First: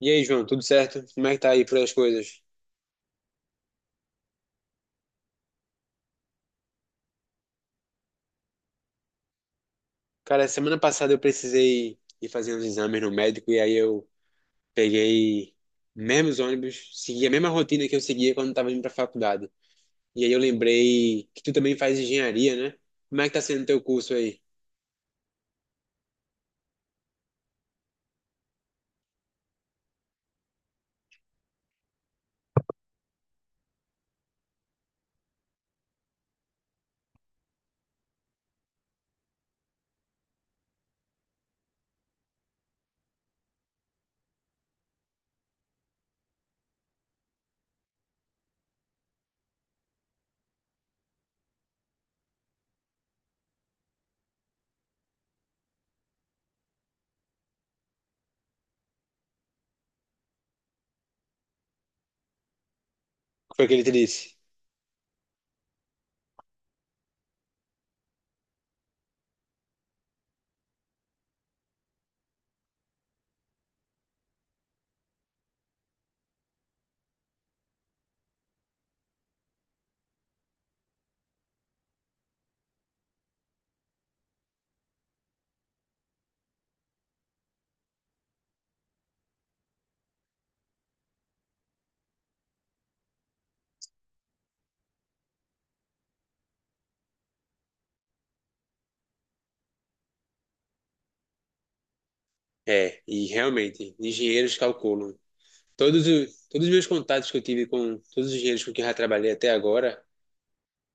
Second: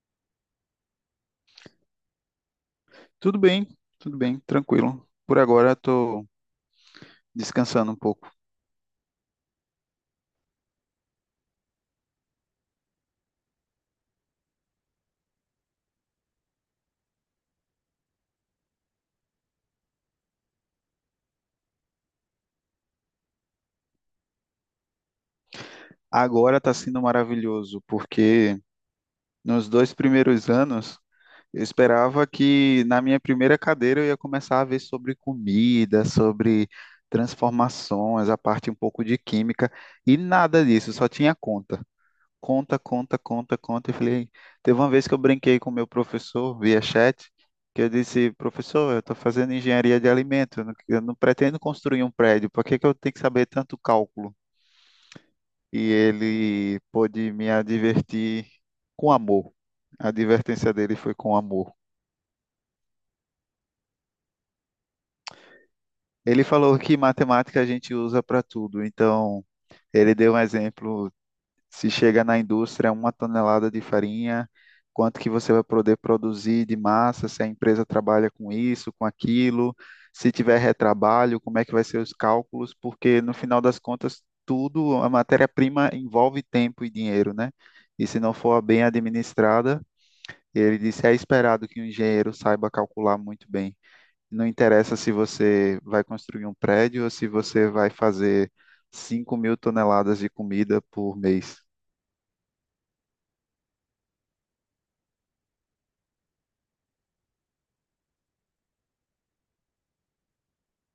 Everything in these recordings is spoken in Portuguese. E aí, João, tudo certo? Como é que tá aí por aí as coisas? Tudo bem, tudo bem, tranquilo. Por agora estou descansando um pouco. Cara, semana passada eu precisei ir fazer uns exames no médico e aí eu peguei mesmos ônibus, segui a mesma rotina que eu seguia quando tava indo pra faculdade. E aí eu lembrei que tu também faz engenharia, né? Como é que tá sendo o teu curso aí? Agora está sendo maravilhoso, porque nos dois primeiros anos eu esperava que na minha primeira cadeira eu ia começar a ver sobre comida, sobre transformações, a parte um pouco de química, e nada disso, só tinha conta. Conta, conta, conta, conta. E falei, teve uma vez que eu brinquei com o meu professor via chat, que eu disse, professor, eu estou fazendo engenharia de alimento, eu não pretendo construir um prédio, por que que eu tenho que saber tanto cálculo? E ele pôde me advertir com amor. A advertência dele foi com amor. O que foi que ele te disse? Ele falou que matemática a gente usa para tudo, então ele deu um exemplo. Se chega na indústria uma tonelada de farinha, quanto que você vai poder produzir de massa, se a empresa trabalha com isso, com aquilo, se tiver retrabalho, como é que vai ser os cálculos, porque no final das contas, tudo, a matéria-prima envolve tempo e dinheiro, né? E se não for bem administrada, ele disse, é esperado que o engenheiro saiba calcular muito bem. Não interessa se você vai construir um prédio ou se você vai fazer 5.000 toneladas de comida por mês. É, e realmente, engenheiros calculam. Todos os meus contatos que eu tive com todos os engenheiros com quem eu já trabalhei até agora,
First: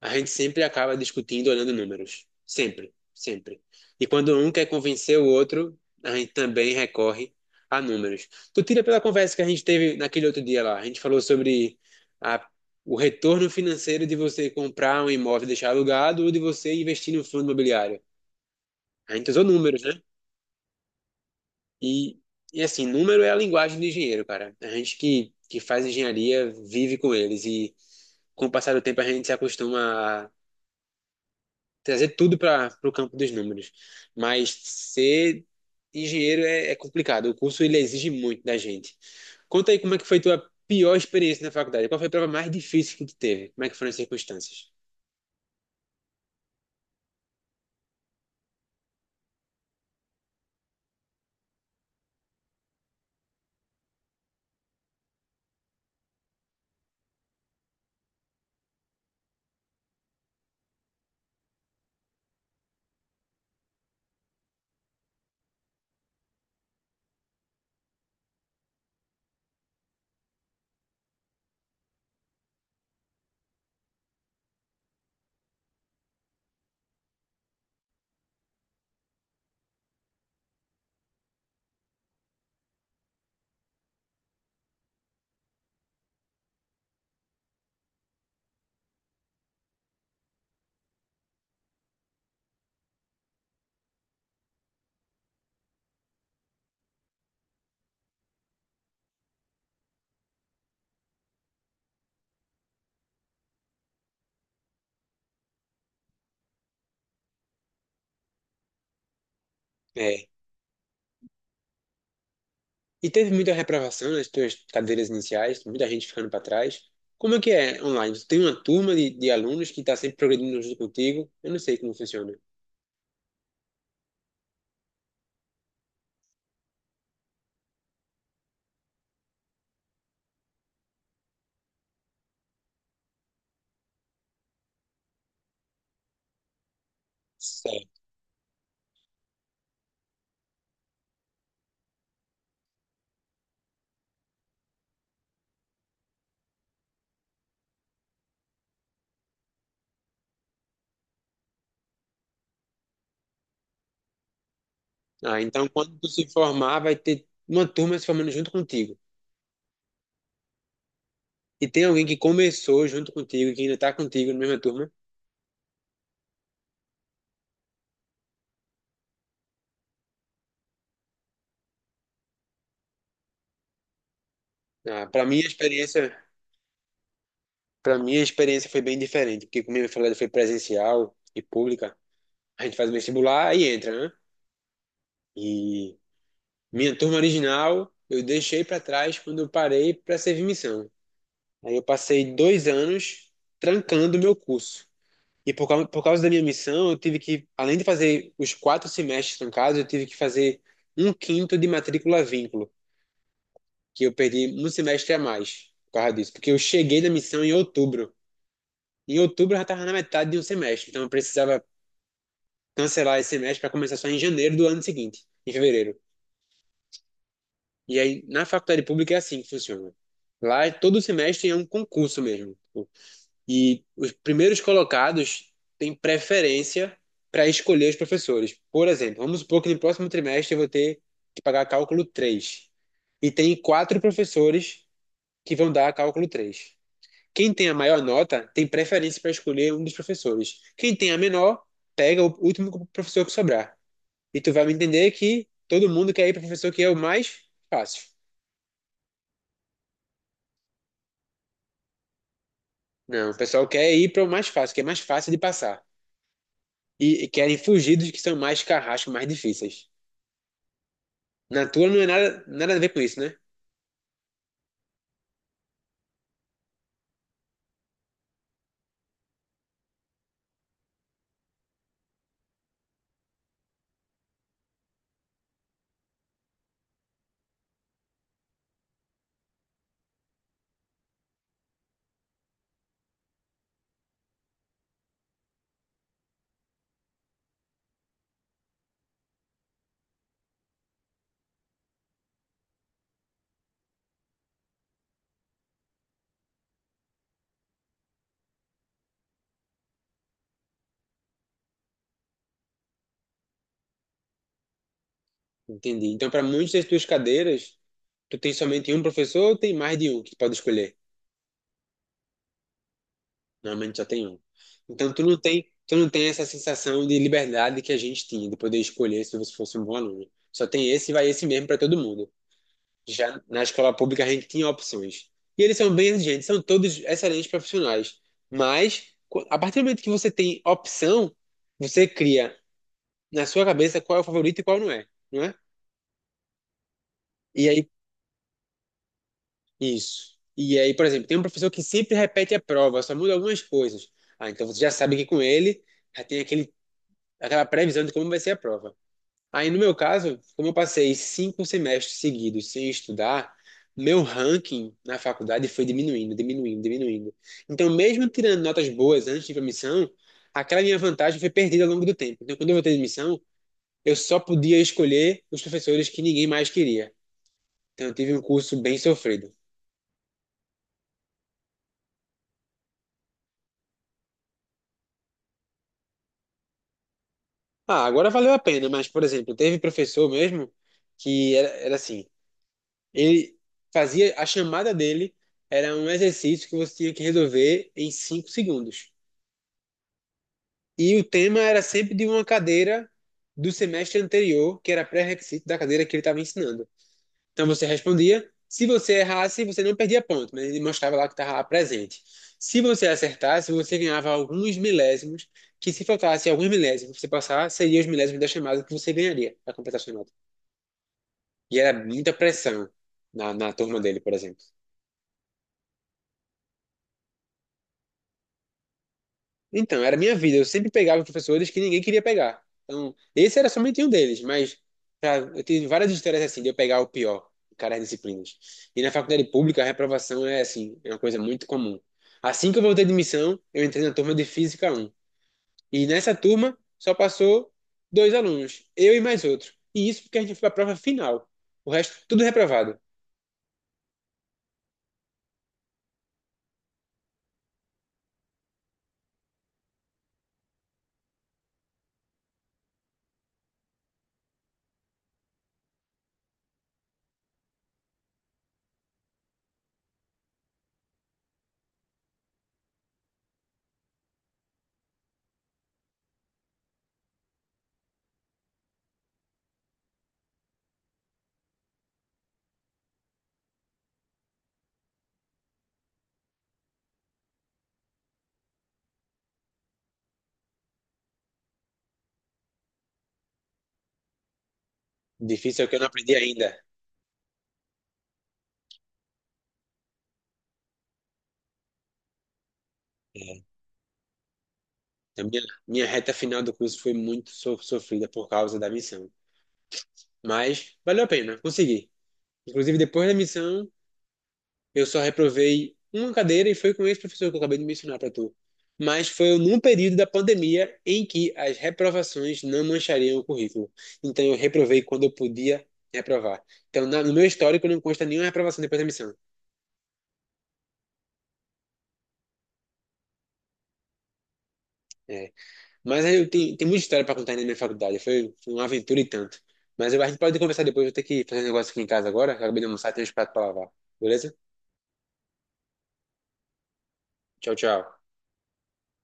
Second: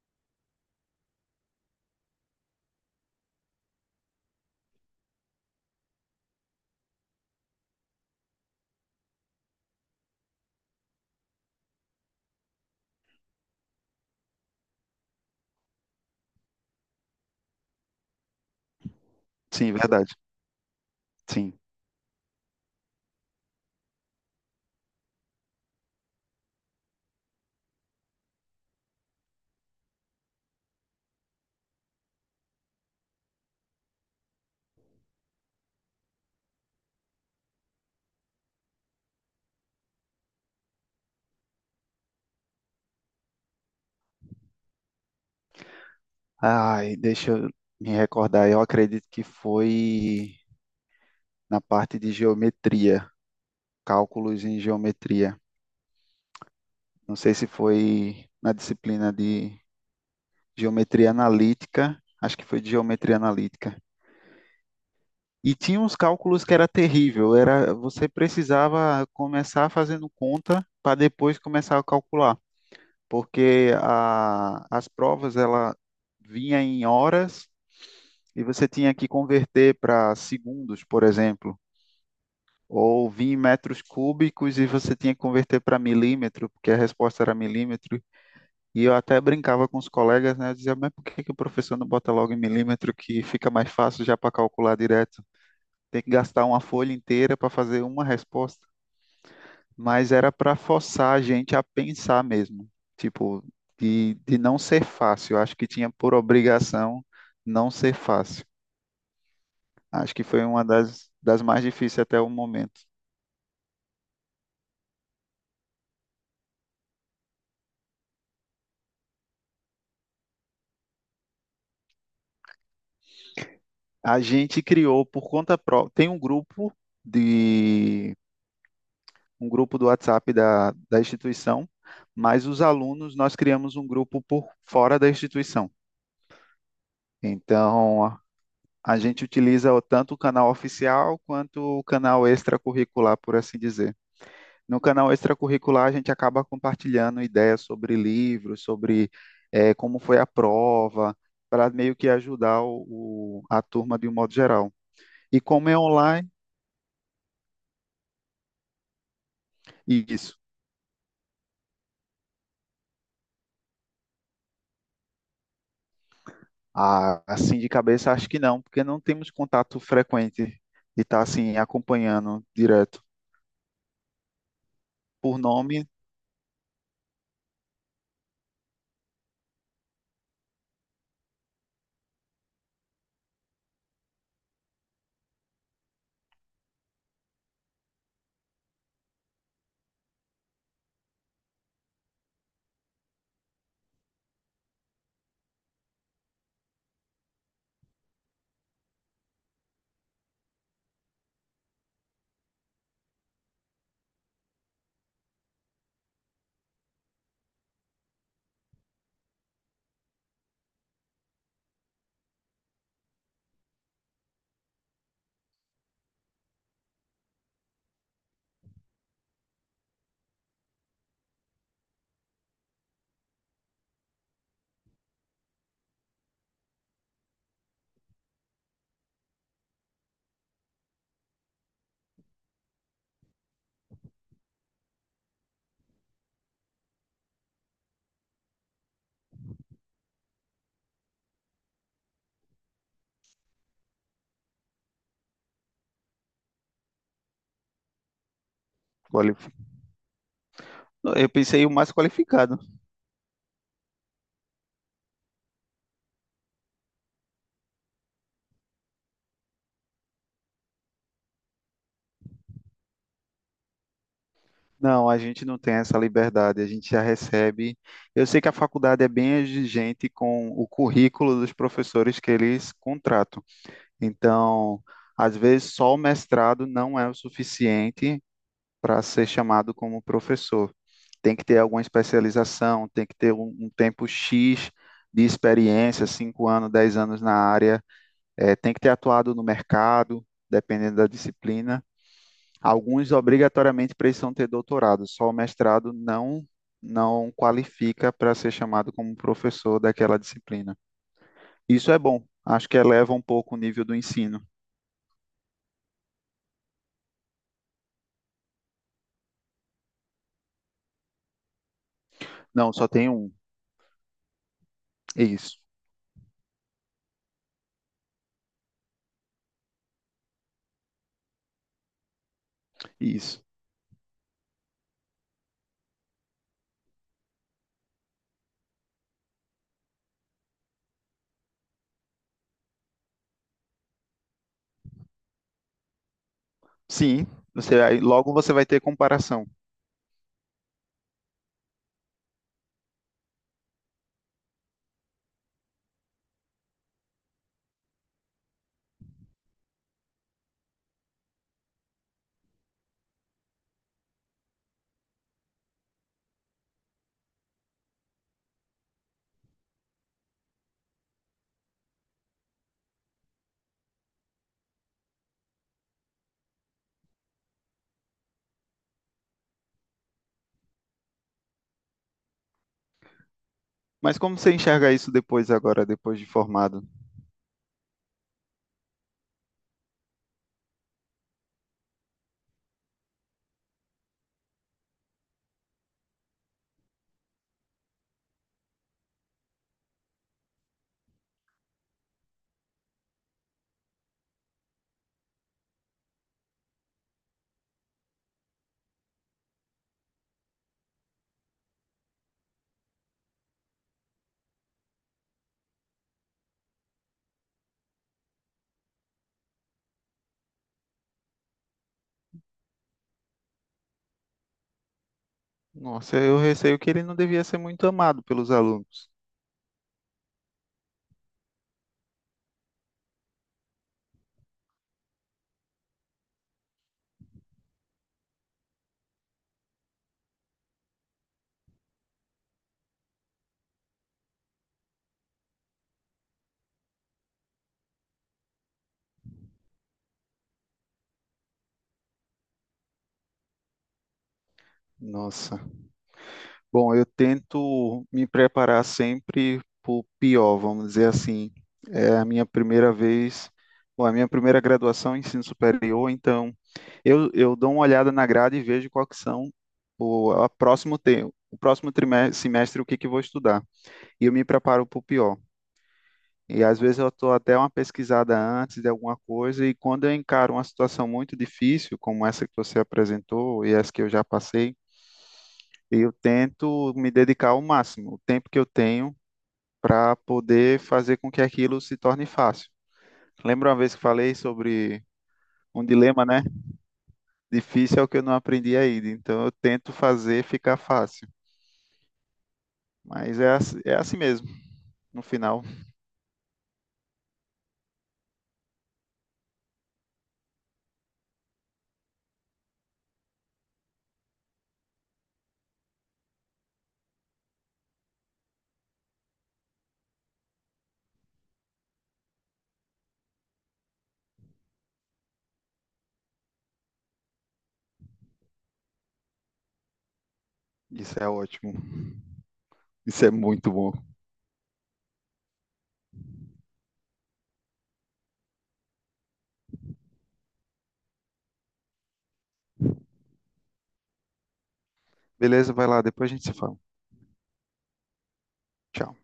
a gente sempre acaba discutindo olhando números. Sempre, sempre. E quando um quer convencer o outro, a gente também recorre a números. Tu tira pela conversa que a gente teve naquele outro dia lá. A gente falou sobre a- o retorno financeiro de você comprar um imóvel e deixar alugado ou de você investir no fundo imobiliário. A gente usou Sim, números, né? verdade. Sim. E, e assim, número é a linguagem do engenheiro, cara. A gente que faz engenharia vive com eles. E com o passar do tempo a gente se acostuma trazer tudo para o campo dos números. Mas ser engenheiro é complicado. O curso ele exige muito da gente. Conta aí como é que foi tua pior experiência na faculdade. Qual foi a prova mais difícil que tu teve? Como é que foram as circunstâncias? Ai, deixa eu me recordar. Eu acredito que foi na parte de geometria, cálculos em geometria. Não sei se foi na disciplina de geometria analítica, acho que foi de geometria analítica. E tinha uns cálculos que era terrível, era você precisava começar fazendo conta para depois começar a calcular, porque as provas ela vinha em horas e você tinha que converter para segundos, por exemplo, ou vir em metros cúbicos e você tinha que converter para milímetro, porque a resposta era milímetro. E eu até brincava com os colegas, né? Eu dizia, mas por que que o professor não bota logo em milímetro que fica mais fácil já para calcular direto? Tem que gastar uma folha inteira para fazer uma resposta. Mas era para forçar a gente a pensar mesmo, tipo, de não ser fácil. Eu acho que tinha por obrigação não ser fácil. Acho que É. foi uma das mais difíceis até o momento. E teve muita reprovação nas tuas cadeiras iniciais, muita gente ficando para trás. Como é que é online? Tu tem uma turma de alunos que está sempre progredindo junto contigo? Eu não sei como funciona. A gente criou por conta própria. Tem um grupo de um grupo do WhatsApp da instituição, mas os alunos nós criamos um grupo por fora da instituição. Certo. Então a gente utiliza tanto o canal oficial quanto o canal extracurricular, por assim dizer. No canal extracurricular, a gente acaba compartilhando ideias sobre livros, sobre como foi a prova, para meio que ajudar a turma de um modo geral. E Ah, então como é quando tu se online, formar, vai ter uma turma se formando junto contigo. isso. E tem alguém que começou junto contigo, que ainda tá contigo na mesma turma? Ah, assim de cabeça, acho que não, porque não temos contato frequente de estar assim acompanhando direto Ah, para mim por a nome. experiência, para mim a experiência foi bem diferente, porque como eu falei, foi presencial e pública. A gente faz o vestibular e entra, né? E minha turma original eu deixei para trás quando eu parei para servir missão. Aí eu passei 2 anos trancando o meu curso. E por causa da minha missão, eu tive que, além de fazer os 4 semestres trancados, eu tive que fazer um quinto de matrícula vínculo. Que eu perdi um semestre a mais por causa disso, porque eu cheguei na missão em outubro. Em outubro eu já estava na metade de um semestre, então eu precisava cancelar esse semestre para começar só em janeiro do ano seguinte, em fevereiro. E aí na faculdade pública é assim que funciona. Lá todo semestre é um concurso mesmo. E os primeiros colocados têm preferência para escolher os professores. Por exemplo, vamos supor que no próximo trimestre eu vou ter que pagar cálculo 3, e tem quatro professores que vão dar cálculo 3. Quem tem a maior nota tem preferência para escolher um dos professores. Quem tem a menor, pega o último professor que sobrar. E tu vai me entender que todo mundo quer ir para o professor que é o mais fácil. quali- Eu pensei o mais qualificado. Não, o pessoal quer ir para o mais fácil, que é mais fácil de passar. E querem fugir dos que são mais carrascos, mais difíceis. Na tua não é nada, nada a ver com isso, né? Não, a gente não tem essa liberdade, a gente já recebe. Eu sei que a faculdade é bem exigente com o currículo dos professores que eles contratam. Então, às vezes, só o mestrado não é o suficiente para ser chamado como professor. Tem que ter alguma especialização, tem que ter um tempo X de experiência, 5 anos, 10 anos na área, tem que ter atuado no mercado, dependendo da disciplina. Alguns obrigatoriamente precisam ter doutorado, só o mestrado não qualifica para ser chamado como professor daquela disciplina. Isso é bom, acho que eleva um pouco o nível do ensino. Entendi. Então, para muitas das tuas cadeiras, tu tem somente um professor ou tem mais de um que tu pode escolher? Não, só tem um. Normalmente só tem um. Então Isso, tu não tem essa sensação de liberdade que a gente tinha, de poder escolher se você fosse um bom aluno. Só tem esse e vai esse mesmo para todo mundo. isso. Já na escola pública a gente tinha opções. E eles são bem exigentes, são todos excelentes profissionais. Mas a partir do momento que você tem opção, você cria na sua cabeça qual é o favorito e qual não é, não é? Sim, E você aí, aí logo você vai ter comparação. isso. E aí, por exemplo, tem um professor que sempre repete a prova, só muda algumas coisas. Ah, então você já sabe que com ele já tem aquele aquela previsão de como vai ser a prova. Aí, no meu caso, como eu passei 5 semestres seguidos sem estudar, meu ranking na faculdade foi diminuindo, diminuindo, diminuindo. Então, mesmo tirando notas boas antes de ir para a missão, aquela minha vantagem foi perdida ao longo do tempo. Então, quando eu voltei de missão, eu só podia escolher os professores que ninguém mais queria. Então, eu tive um curso bem sofrido. Mas como você enxerga isso depois agora, depois de formado? Ah, agora valeu a pena, mas, por exemplo, teve professor mesmo que era assim, ele fazia a chamada dele. Era um exercício que você tinha que resolver em 5 segundos. E o tema era sempre de uma cadeira do semestre anterior, que era pré-requisito da cadeira que ele estava ensinando. Então você respondia. Se você errasse, você não perdia ponto, mas ele mostrava lá que estava presente. Se você acertasse, você ganhava alguns milésimos, que se faltasse alguns milésimos, você passar, seriam os milésimos da chamada que você ganharia para completar a chamada. E era muita pressão na turma dele, por exemplo. Nossa, eu receio que ele não devia ser muito amado pelos alunos. Então, era a minha vida. Eu sempre pegava os professores que ninguém queria pegar. Então, esse era somente um deles, mas já, eu tive várias histórias assim de eu pegar o pior em cada disciplinas. E na faculdade pública, a reprovação é assim, é uma coisa muito comum. Assim que eu voltei de missão, eu entrei na turma de Física um e nessa turma só passou dois alunos, eu e mais outro. E isso porque a gente foi para a prova final. O resto, tudo reprovado. Nossa. Bom, eu tento me preparar sempre para o pior, vamos dizer assim. É a minha primeira vez, bom, a minha primeira graduação em ensino superior, então eu dou uma olhada na grade e vejo qual que são o a próximo te, o próximo trimestre, semestre o que que eu vou estudar. E eu me preparo para o pior. E às vezes eu estou até uma pesquisada antes de alguma coisa, e quando eu encaro uma situação muito difícil, como essa que você apresentou e essa que eu já passei, e eu tento me dedicar ao máximo, o tempo que eu tenho, para poder fazer com que aquilo se torne fácil. Lembra uma vez que falei sobre Difícil um é o que eu não dilema, aprendi né? ainda. Difícil é o que eu não aprendi ainda, então eu tento fazer ficar fácil. Mas É. É assim mesmo, no A minha, final. minha reta final do curso foi muito sofrida por causa da missão. Mas valeu a pena, consegui. Inclusive, depois da missão, eu só reprovei uma cadeira e foi com esse professor que eu acabei de mencionar para tu. Mas foi num período da pandemia em que as reprovações não manchariam o currículo. Então, eu reprovei quando eu podia reprovar. Então, no meu histórico, não consta nenhuma reprovação depois da missão. Isso é ótimo. Isso é muito bom. É. Mas aí eu tenho, tem muita história para contar ainda na minha faculdade. Foi uma aventura e tanto. Mas a gente pode conversar depois. Eu vou ter que fazer um negócio aqui em casa agora. Acabei de almoçar, tenho uns pratos para lavar. Beleza? Beleza, vai lá, depois a gente se fala. Tchau, tchau. Tchau.